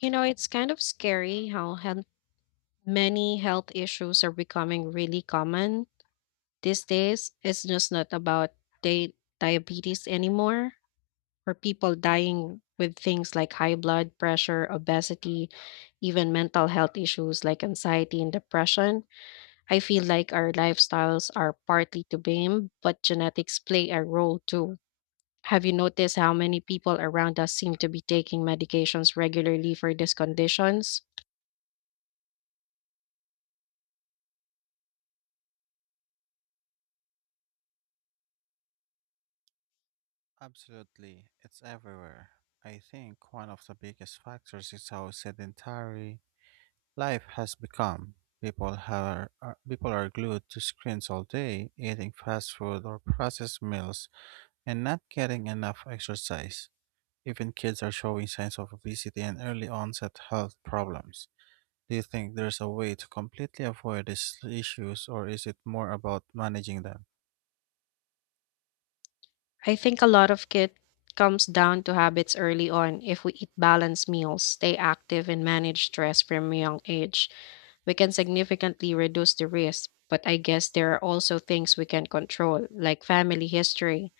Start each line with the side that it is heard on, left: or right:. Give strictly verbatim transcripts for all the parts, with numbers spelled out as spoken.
left: You know, it's kind of scary how health, many health issues are becoming really common these days. It's just not about di- diabetes anymore, or people dying with things like high blood pressure, obesity, even mental health issues like anxiety and depression. I feel like our lifestyles are partly to blame, but genetics play a role too. Have you noticed how many people around us seem to be taking medications regularly for these conditions?
right: Absolutely, it's everywhere. I think one of the biggest factors is how sedentary life has become. People are, are people are glued to screens all day, eating fast food or processed meals, and not getting enough exercise. Even kids are showing signs of obesity and early onset health problems. Do you think there's a way to completely avoid these issues, or is it more about managing them?
left: I think a lot of it comes down to habits early on. If we eat balanced meals, stay active, and manage stress from a young age, we can significantly reduce the risk. But I guess there are also things we can control, like family history.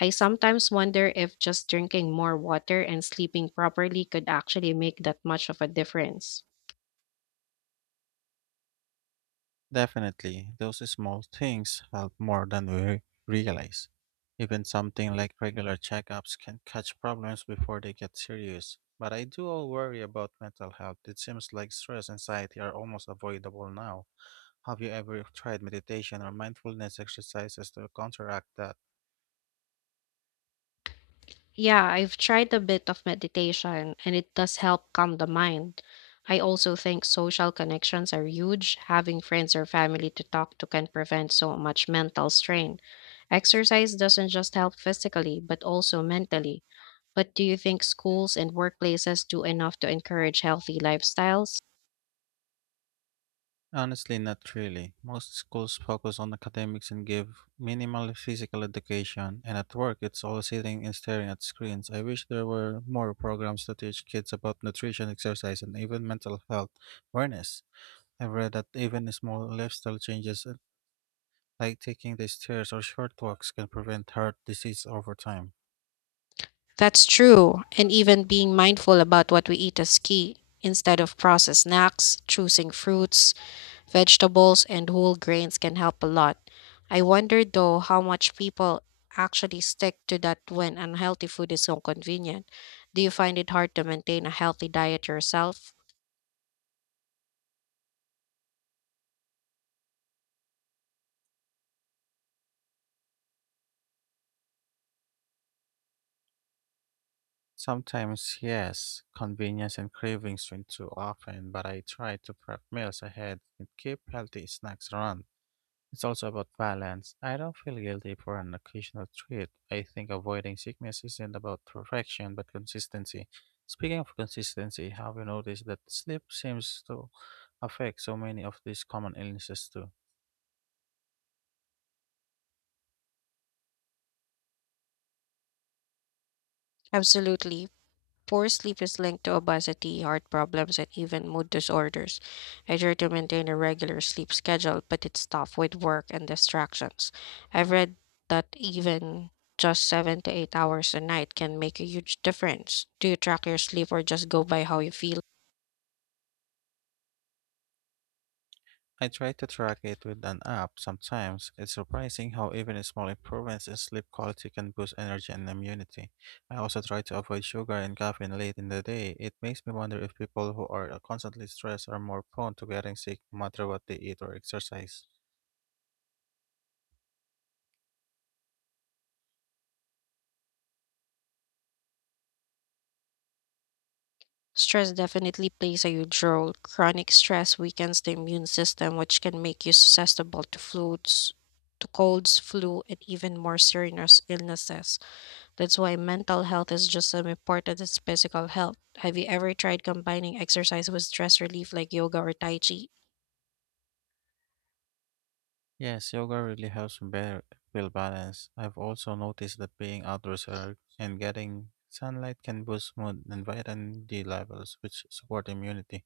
left: I sometimes wonder if just drinking more water and sleeping properly could actually make that much of a difference.
right: Definitely, those small things help more than we realize. Even something like regular checkups can catch problems before they get serious. But I do all worry about mental health. It seems like stress and anxiety are almost avoidable now. Have you ever tried meditation or mindfulness exercises to counteract that?
left: Yeah, I've tried a bit of meditation and it does help calm the mind. I also think social connections are huge. Having friends or family to talk to can prevent so much mental strain. Exercise doesn't just help physically, but also mentally. But do you think schools and workplaces do enough to encourage healthy lifestyles?
right: Honestly, not really. Most schools focus on academics and give minimal physical education, and at work, it's all sitting and staring at screens. I wish there were more programs to teach kids about nutrition, exercise, and even mental health awareness. I've read that even small lifestyle changes, uh, like taking the stairs or short walks, can prevent heart disease over time.
left: That's true. And even being mindful about what we eat is key. Instead of processed snacks, choosing fruits, vegetables and whole grains can help a lot. I wonder though how much people actually stick to that when unhealthy food is so convenient. Do you find it hard to maintain a healthy diet yourself?
right: Sometimes, yes, convenience and cravings win too often, but I try to prep meals ahead and keep healthy snacks around. It's also about balance. I don't feel guilty for an occasional treat. I think avoiding sickness isn't about perfection, but consistency. Speaking of consistency, have you noticed that sleep seems to affect so many of these common illnesses too?
left: Absolutely. Poor sleep is linked to obesity, heart problems, and even mood disorders. I try to maintain a regular sleep schedule, but it's tough with work and distractions. I've read that even just seven to eight hours a night can make a huge difference. Do you track your sleep or just go by how you feel?
right: I try to track it with an app sometimes. It's surprising how even small improvements in sleep quality can boost energy and immunity. I also try to avoid sugar and caffeine late in the day. It makes me wonder if people who are constantly stressed are more prone to getting sick no matter what they eat or exercise.
left: Stress definitely plays a huge role. Chronic stress weakens the immune system, which can make you susceptible to flus, to colds, flu, and even more serious illnesses. That's why mental health is just as important as physical health. Have you ever tried combining exercise with stress relief like yoga or tai chi?
right: Yes, yoga really helps me better feel balanced. I've also noticed that being outdoors or- and getting sunlight can boost mood and vitamin D levels, which support immunity.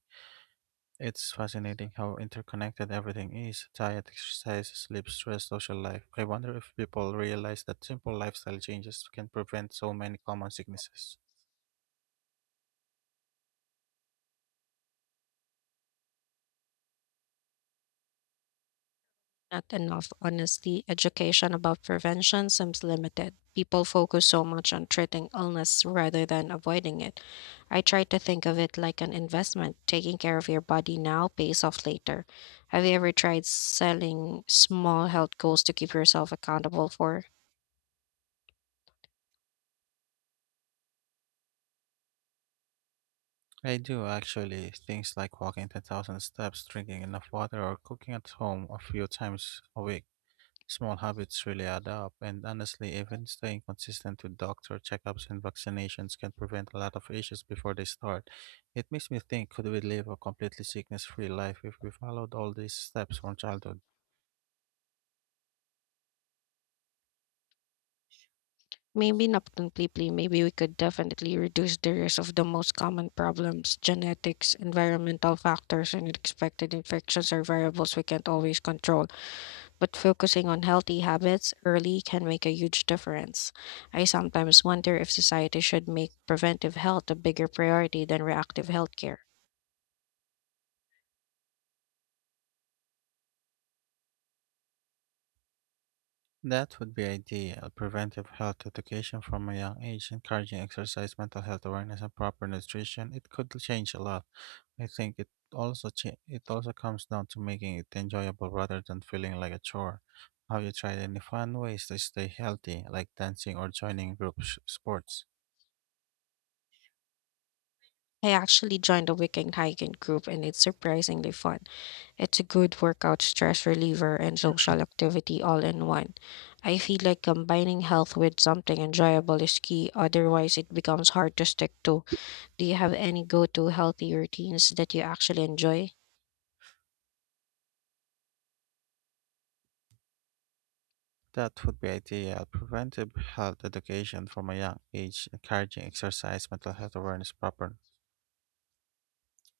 right: It's fascinating how interconnected everything is diet, exercise, sleep, stress, social life. I wonder if people realize that simple lifestyle changes can prevent so many common sicknesses.
left: Not enough, honestly. Education about prevention seems limited. People focus so much on treating illness rather than avoiding it. I try to think of it like an investment. Taking care of your body now pays off later. Have you ever tried selling small health goals to keep yourself accountable for?
right: I do actually. Things like walking ten thousand steps, drinking enough water, or cooking at home a few times a week. Small habits really add up, and honestly, even staying consistent with doctor checkups and vaccinations can prevent a lot of issues before they start. It makes me think could we live a completely sickness free life if we followed all these steps from childhood?
left: Maybe not completely. Maybe we could definitely reduce the risk of the most common problems, genetics, environmental factors, and unexpected infections are variables we can't always control. But focusing on healthy habits early can make a huge difference. I sometimes wonder if society should make preventive health a bigger priority than reactive healthcare.
right: That would be ideal. Preventive health education from a young age, encouraging exercise, mental health awareness, and proper nutrition, it could change a lot. I think it also cha- it also comes down to making it enjoyable rather than feeling like a chore. Have you tried any fun ways to stay healthy, like dancing or joining group sh- sports?
left: I actually joined a weekend hiking group and it's surprisingly fun. It's a good workout, stress reliever, and social activity all in one. I feel like combining health with something enjoyable is key, otherwise, it becomes hard to stick to. Do you have any go to healthy routines that you actually enjoy?
right: That would be ideal. Preventive health education from a young age, encouraging exercise, mental health awareness, proper.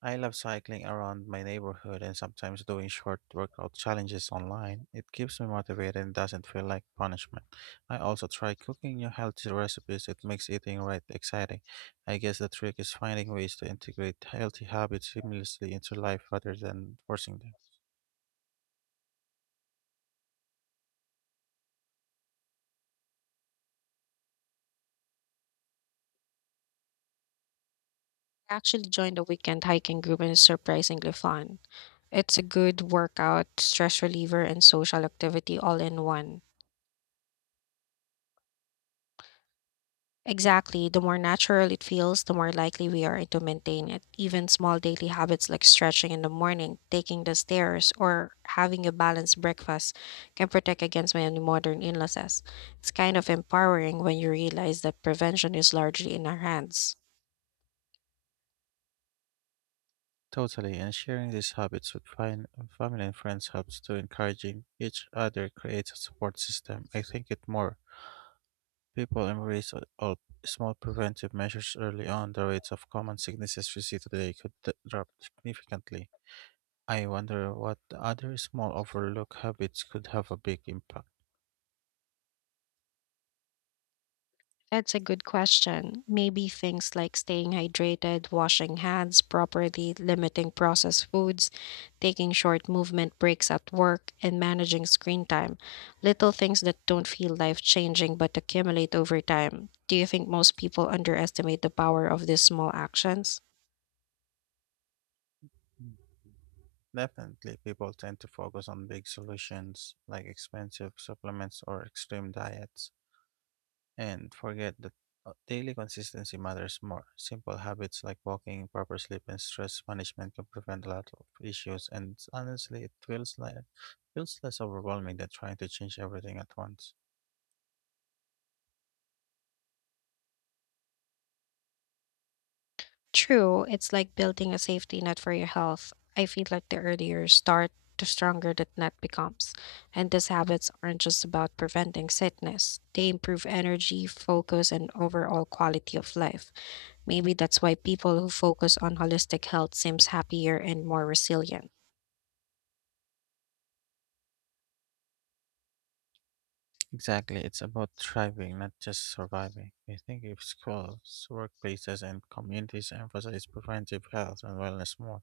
right: I love cycling around my neighborhood and sometimes doing short workout challenges online. It keeps me motivated and doesn't feel like punishment. I also try cooking new healthy recipes. It makes eating right exciting. I guess the trick is finding ways to integrate healthy habits seamlessly into life rather than forcing them.
left: I actually joined a weekend hiking group and it's surprisingly fun. It's a good workout, stress reliever, and social activity all in one. Exactly. The more natural it feels, the more likely we are to maintain it. Even small daily habits like stretching in the morning, taking the stairs, or having a balanced breakfast can protect against many modern illnesses. It's kind of empowering when you realize that prevention is largely in our hands.
right: Totally, and sharing these habits with fine, family and friends helps to encouraging each other creates a support system. I think it more people embrace a- all small preventive measures early on, the rates of common sicknesses we see today could d- drop significantly. I wonder what other small overlooked habits could have a big impact.
left: That's a good question. Maybe things like staying hydrated, washing hands properly, limiting processed foods, taking short movement breaks at work, and managing screen time. Little things that don't feel life changing but accumulate over time. Do you think most people underestimate the power of these small actions?
right: Mm. Definitely, people tend to focus on big solutions like expensive supplements or extreme diets, and forget that uh, daily consistency matters more. Simple habits like walking, proper sleep, and stress management can prevent a lot of issues. And honestly, it feels like feels less overwhelming than trying to change everything at once.
left: True, it's like building a safety net for your health. I feel like the earlier you start, the stronger that net becomes. And these habits aren't just about preventing sickness, they improve energy, focus, and overall quality of life. Maybe that's why people who focus on holistic health seems happier and more resilient.
right: Exactly, it's about thriving, not just surviving. I think if schools, workplaces, and communities emphasize preventive health and wellness more,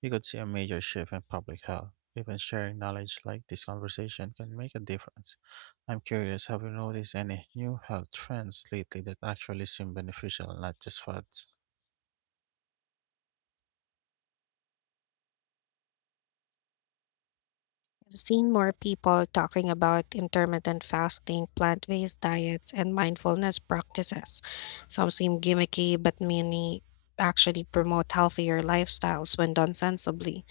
right: you could see a major shift in public health. Even sharing knowledge like this conversation can make a difference. I'm curious, have you noticed any new health trends lately that actually seem beneficial, not just fads?
left: I've seen more people talking about intermittent fasting, plant based diets, and mindfulness practices. Some seem gimmicky, but many actually promote healthier lifestyles when done sensibly.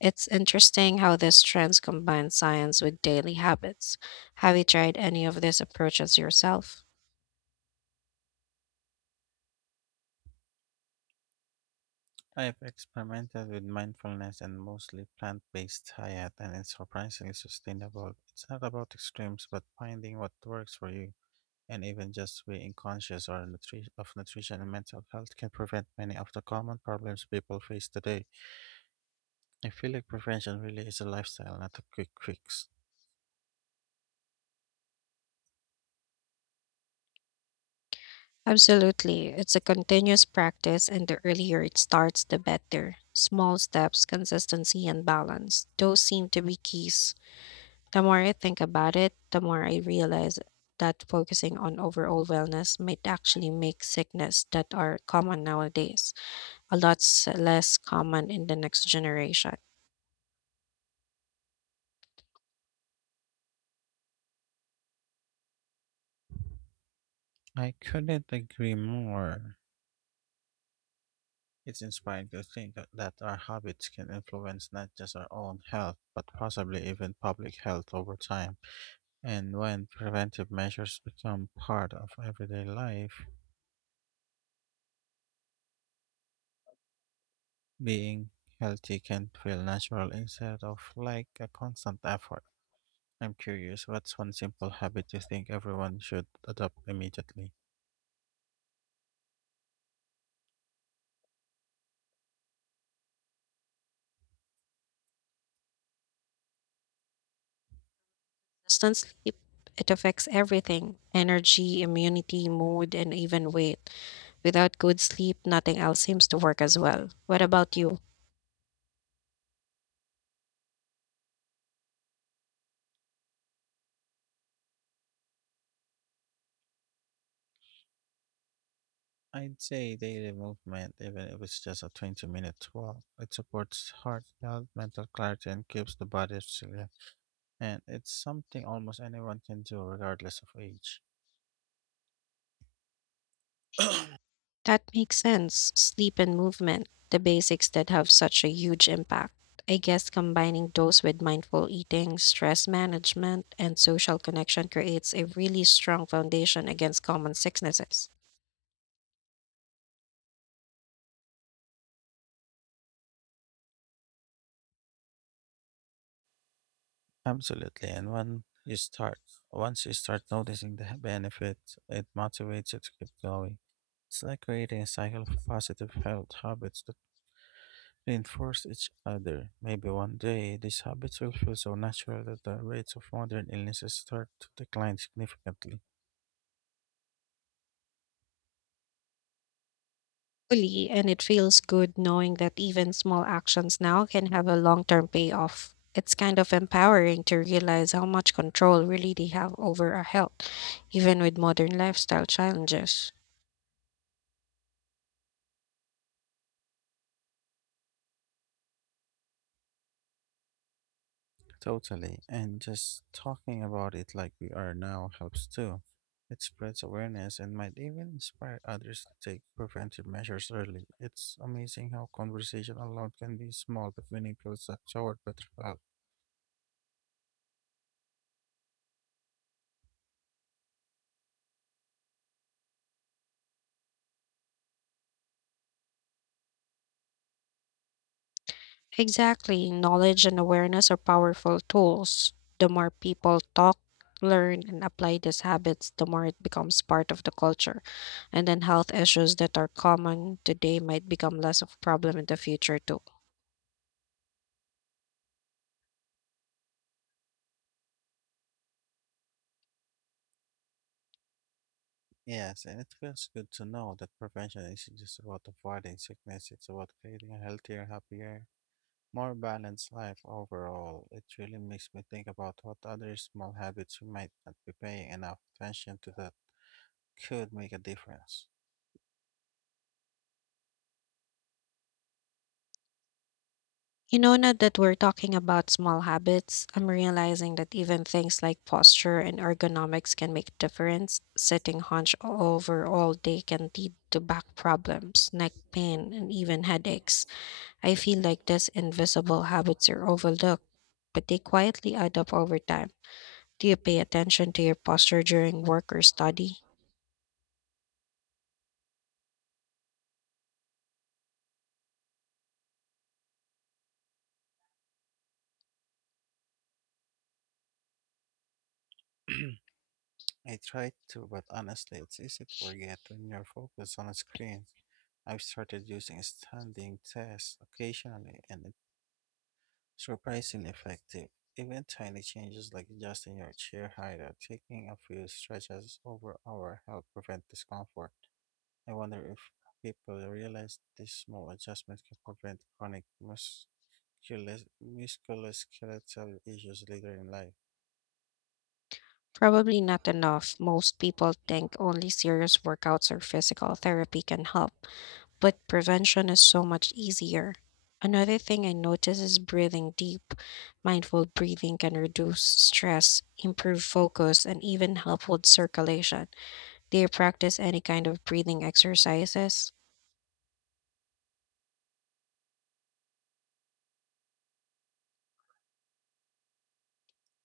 left: It's interesting how these trends combine science with daily habits. Have you tried any of these approaches yourself?
right: I've experimented with mindfulness and mostly plant based diet, and it's surprisingly sustainable. It's not about extremes, but finding what works for you. And even just being conscious or nutri- of nutrition and mental health can prevent many of the common problems people face today. I feel like prevention really is a lifestyle, not a quick fix.
left: Absolutely. It's a continuous practice, and the earlier it starts, the better. Small steps, consistency, and balance. Those seem to be keys. The more I think about it, the more I realize that focusing on overall wellness might actually make sickness that are common nowadays a lot s- less common in the next generation.
right: I couldn't agree more. It's inspiring to think that, that our habits can influence not just our own health, but possibly even public health over time. And when preventive measures become part of everyday life, being healthy can feel natural instead of like a constant effort. I'm curious, what's one simple habit you think everyone should adopt immediately?
left: Constant sleep, it affects everything, energy, immunity, mood, and even weight. Without good sleep, nothing else seems to work as well. What about you?
right: I'd say daily movement, even if it's just a twenty minute walk, it supports heart health, mental clarity, and keeps the body resilient. And it's something almost anyone can do, regardless of age.
left: That makes sense. Sleep and movement, the basics that have such a huge impact. I guess combining those with mindful eating, stress management, and social connection creates a really strong foundation against common sicknesses.
right: Absolutely. And when you start, Once you start noticing the benefits, it motivates you to keep going. It's like creating a cycle of positive health habits that reinforce each other. Maybe one day these habits will feel so natural that the rates of modern illnesses start to decline significantly.
left: Fully, and it feels good knowing that even small actions now can have a long term payoff. It's kind of empowering to realize how much control really they have over our health, even with modern lifestyle challenges.
right: Totally. And just talking about it like we are now helps too. It spreads awareness and might even inspire others to take preventive measures early. It's amazing how conversation alone can be small but meaningful steps toward better health.
left: Exactly. Knowledge and awareness are powerful tools. The more people talk, learn, and apply these habits, the more it becomes part of the culture. And then health issues that are common today might become less of a problem in the future, too.
right: Yes, and it feels good to know that prevention isn't just about avoiding sickness, it's about creating a healthier, happier, more balanced life overall. It really makes me think about what other small habits we might not be paying enough attention to that could make a difference.
left: You know, now that we're talking about small habits, I'm realizing that even things like posture and ergonomics can make difference. Sitting hunched over all day can lead to back problems, neck pain, and even headaches. I feel like these invisible habits are overlooked, but they quietly add up over time. Do you pay attention to your posture during work or study?
right: I tried to, but honestly, it's easy to forget when you're focused on a screen. I've started using standing tests occasionally, and it's surprisingly effective. Even tiny changes like adjusting your chair height or taking a few stretches over hour help prevent discomfort. I wonder if people realize these small adjustments can prevent chronic musculo- musculoskeletal issues later in life.
left: Probably not enough. Most people think only serious workouts or physical therapy can help, but prevention is so much easier. Another thing I notice is breathing deep. Mindful breathing can reduce stress, improve focus, and even help with circulation. Do you practice any kind of breathing exercises?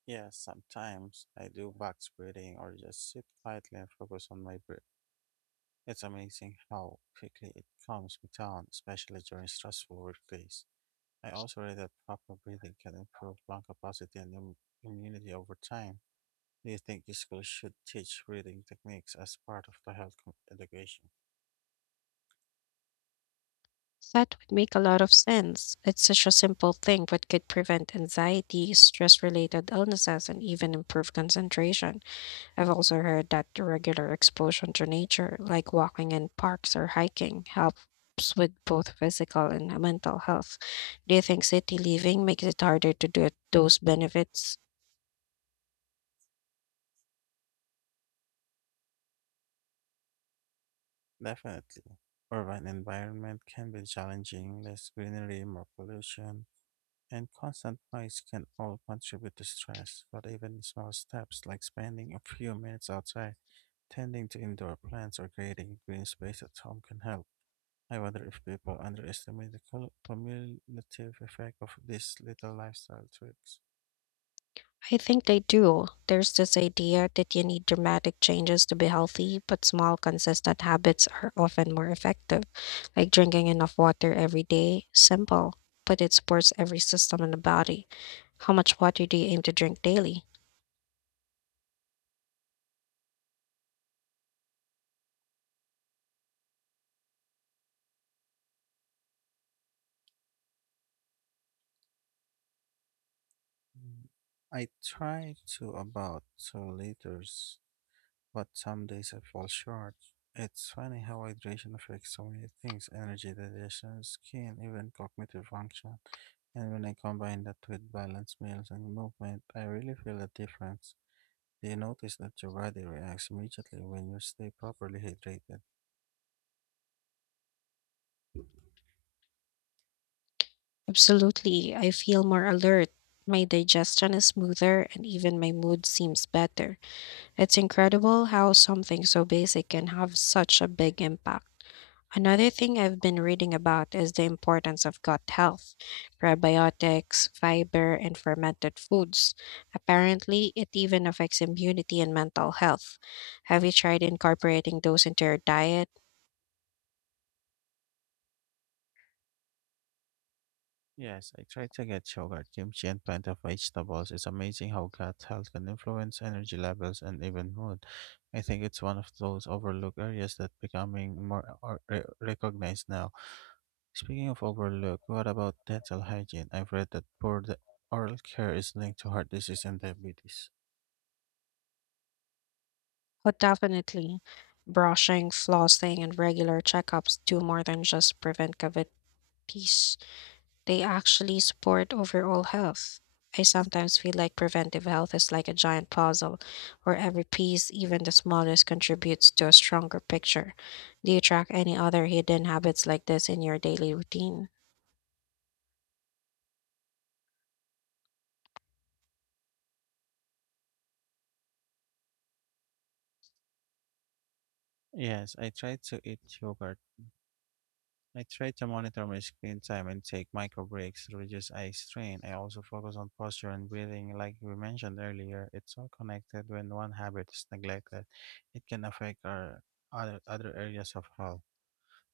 right: Yeah, sometimes I do box breathing or just sit quietly and focus on my breath. It's amazing how quickly it calms me down, especially during stressful work. I also read that proper breathing can improve lung capacity and im- immunity over time. Do you think schools should teach breathing techniques as part of the health com- education?
left: That would make a lot of sense. It's such a simple thing, but could prevent anxiety, stress related illnesses, and even improve concentration. I've also heard that the regular exposure to nature, like walking in parks or hiking, helps with both physical and mental health. Do you think city living makes it harder to do those benefits?
right: Definitely. Urban environment can be challenging, less greenery, more pollution, and constant noise can all contribute to stress, but even small steps like spending a few minutes outside, tending to indoor plants, or creating green space at home can help. I wonder if people underestimate the cul- cumulative effect of these little lifestyle tricks.
left: I think they do. There's this idea that you need dramatic changes to be healthy, but small, consistent habits are often more effective, like drinking enough water every day. Simple, but it supports every system in the body. How much water do you aim to drink daily?
right: Mm, I try to about two liters, but some days I fall short. It's funny how hydration affects so many things energy, digestion, skin, even cognitive function. And when I combine that with balanced meals and movement, I really feel a difference. Do you notice that your body reacts immediately when you stay properly hydrated?
left: Absolutely. I feel more alert. My digestion is smoother and even my mood seems better. It's incredible how something so basic can have such a big impact. Another thing I've been reading about is the importance of gut health, probiotics, fiber, and fermented foods. Apparently, it even affects immunity and mental health. Have you tried incorporating those into your diet?
right: Yes, I try to get yogurt, kimchi, and plenty of vegetables. It's amazing how gut health can influence energy levels and even mood. I think it's one of those overlooked areas that becoming more or- re- recognized now. Speaking of overlook, what about dental hygiene? I've read that poor de- oral care is linked to heart disease and diabetes.
left: Oh, definitely. Brushing, flossing, and regular checkups do more than just prevent cavities. They actually support overall health. I sometimes feel like preventive health is like a giant puzzle where every piece, even the smallest, contributes to a stronger picture. Do you track any other hidden habits like this in your daily routine?
right: Yes, I try to eat yogurt. I try to monitor my screen time and take micro breaks to reduce eye strain. I also focus on posture and breathing, like we mentioned earlier. It's all connected. When one habit is neglected, it can affect our other, other areas of health.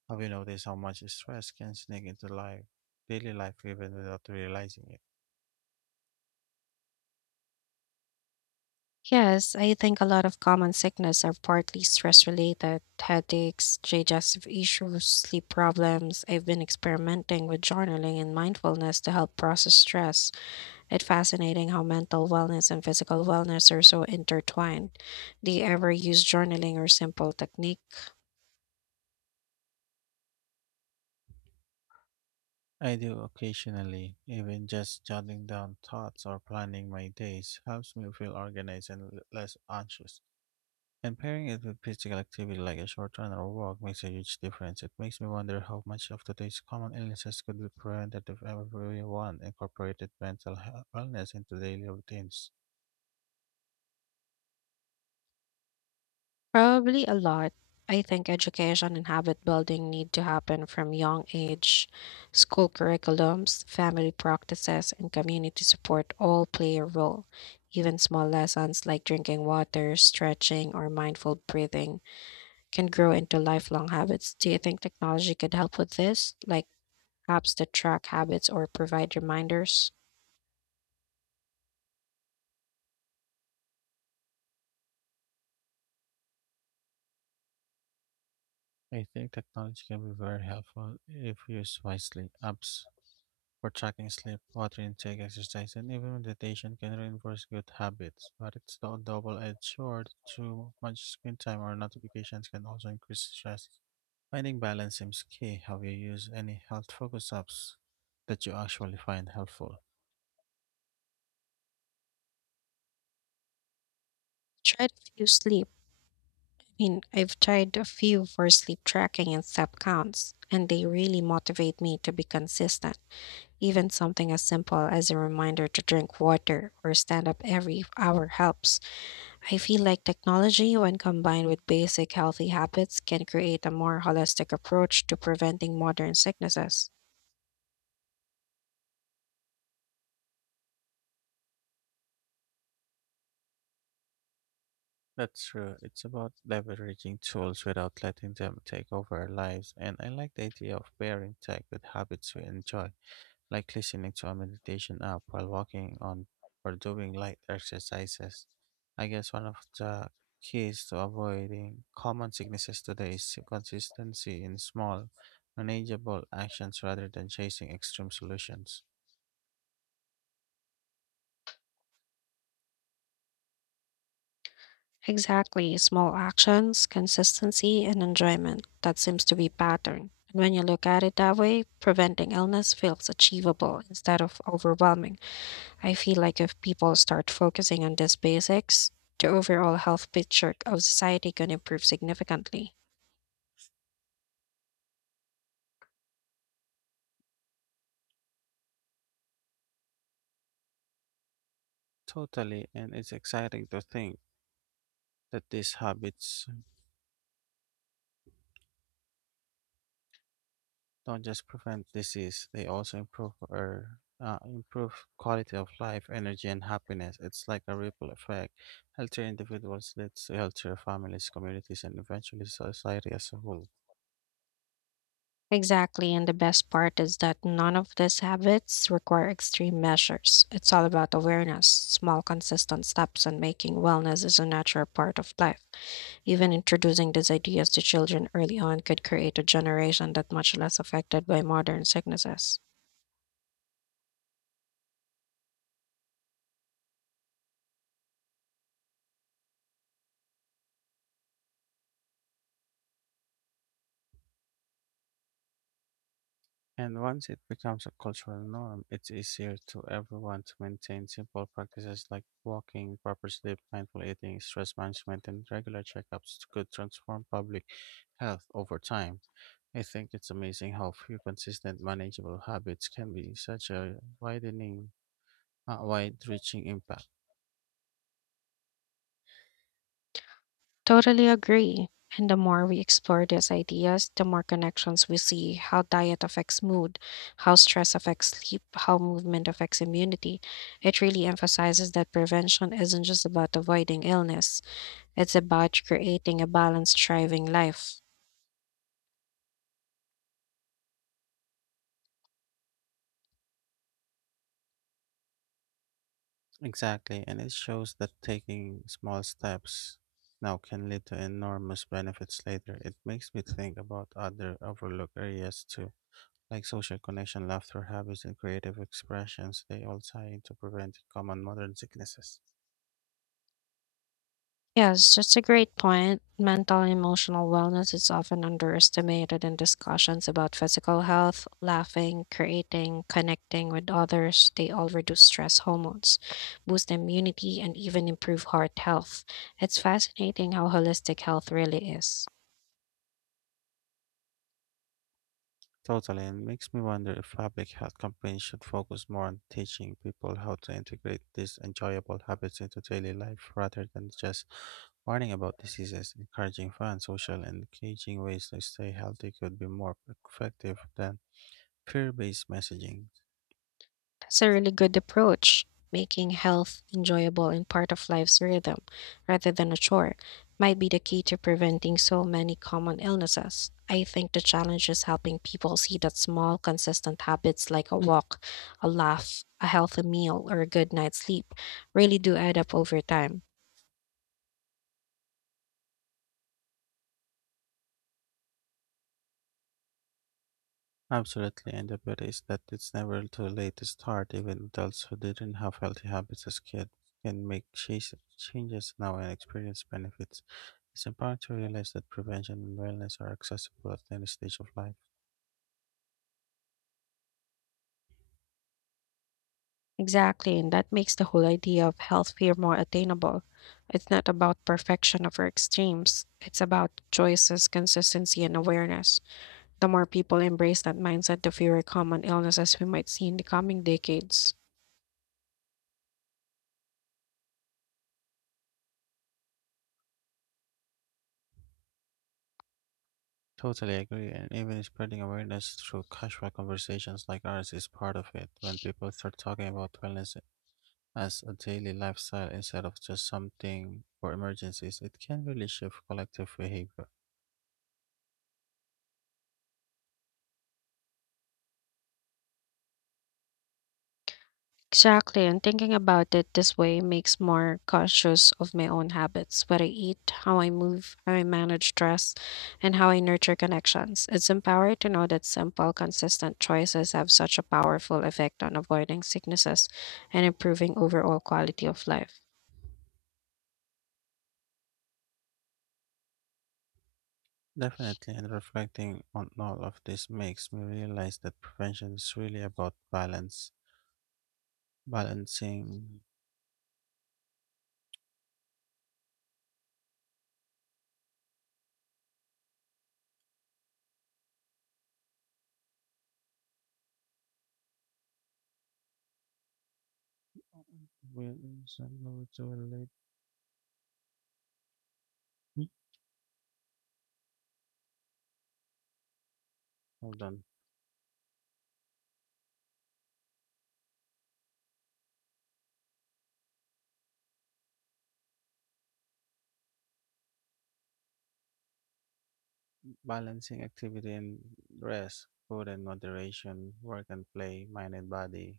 right: Have you noticed how much stress can sneak into life, daily life, even without realizing it?
left: Yes, I think a lot of common sickness are partly stress related, headaches, digestive issues, sleep problems. I've been experimenting with journaling and mindfulness to help process stress. It's fascinating how mental wellness and physical wellness are so intertwined. Do you ever use journaling or simple technique?
right: I do occasionally, even just jotting down thoughts or planning my days helps me feel organized and l- less anxious. And pairing it with physical activity like a short run or walk makes a huge difference. It makes me wonder how much of today's common illnesses could be prevented if everyone incorporated mental health wellness into daily routines.
left: Probably a lot. I think education and habit building need to happen from young age. School curriculums, family practices, and community support all play a role. Even small lessons like drinking water, stretching, or mindful breathing can grow into lifelong habits. Do you think technology could help with this, like apps that track habits or provide reminders?
right: I think technology can be very helpful if used wisely. Apps for tracking sleep, water intake, exercise, and even meditation can reinforce good habits. But it's a double-edged sword. Too much screen time or notifications can also increase stress. Finding balance seems key. Have you used any health focus apps that you actually find helpful?
left: Try to use sleep. Mean, I've tried a few for sleep tracking and step counts, and they really motivate me to be consistent. Even something as simple as a reminder to drink water or stand up every hour helps. I feel like technology, when combined with basic healthy habits, can create a more holistic approach to preventing modern sicknesses.
right: That's true. It's about leveraging tools without letting them take over our lives. And I like the idea of pairing tech with habits we enjoy, like listening to a meditation app while walking on or doing light exercises. I guess one of the keys to avoiding common sicknesses today is consistency in small, manageable actions rather than chasing extreme solutions.
left: Exactly, small actions, consistency, and enjoyment. That seems to be pattern. And when you look at it that way, preventing illness feels achievable instead of overwhelming. I feel like if people start focusing on these basics, the overall health picture of society can improve significantly.
right: Totally, and it's exciting to think that these habits don't just prevent disease, they also improve our uh, improve quality of life, energy, and happiness. It's like a ripple effect. Healthier individuals leads to healthier families, communities, and eventually society as a whole.
left: Exactly, and the best part is that none of these habits require extreme measures. It's all about awareness, small, consistent steps, and making wellness is a natural part of life. Even introducing these ideas to children early on could create a generation that much less affected by modern sicknesses.
right: And once it becomes a cultural norm, it's easier to everyone to maintain simple practices like walking, proper sleep, mindful eating, stress management, and regular checkups could transform public health over time. I think it's amazing how few consistent, manageable habits can be such a widening, uh, wide-reaching impact.
left: Totally agree. And the more we explore these ideas, the more connections we see, how diet affects mood, how stress affects sleep, how movement affects immunity. It really emphasizes that prevention isn't just about avoiding illness, it's about creating a balanced, thriving life.
right: Exactly, and it shows that taking small steps now can lead to enormous benefits later. It makes me think about other overlooked areas too, like social connection, laughter habits, and creative expressions. They all tie into preventing common modern sicknesses.
left: Yes, that's a great point. Mental and emotional wellness is often underestimated in discussions about physical health. Laughing, creating, connecting with others, they all reduce stress hormones, boost immunity, and even improve heart health. It's fascinating how holistic health really is.
right: Totally, and makes me wonder if public health campaigns should focus more on teaching people how to integrate these enjoyable habits into daily life rather than just warning about diseases. Encouraging fun, social, and engaging ways to stay healthy could be more effective than fear based messaging.
left: That's a really good approach, making health enjoyable and part of life's rhythm rather than a chore might be the key to preventing so many common illnesses. I think the challenge is helping people see that small, consistent habits like a walk, a laugh, a healthy meal, or a good night's sleep really do add up over time.
right: Absolutely, and the beauty is that it's never too late to start. Even adults who didn't have healthy habits as kids can make chas- changes now and experience benefits. It's empowering to realize that prevention and wellness are accessible at any stage of life.
left: Exactly, and that makes the whole idea of health fear more attainable. It's not about perfection or extremes, it's about choices, consistency, and awareness. The more people embrace that mindset, the fewer common illnesses we might see in the coming decades.
right: Totally agree, and even spreading awareness through casual conversations like ours is part of it. When people start talking about wellness as a daily lifestyle instead of just something for emergencies, it can really shift collective behavior.
left: Exactly, and thinking about it this way makes more conscious of my own habits, what I eat, how I move, how I manage stress, and how I nurture connections. It's empowering to know that simple, consistent choices have such a powerful effect on avoiding sicknesses and improving overall quality of life.
right: Definitely, and reflecting on all of this makes me realize that prevention is really about balance, balancing. Will- Hold on. Balancing activity and rest, food and moderation, work and play, mind and body.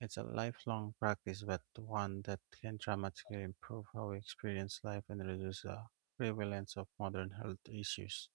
right: It's a lifelong practice, but one that can dramatically improve how we experience life and reduce the prevalence of modern health issues.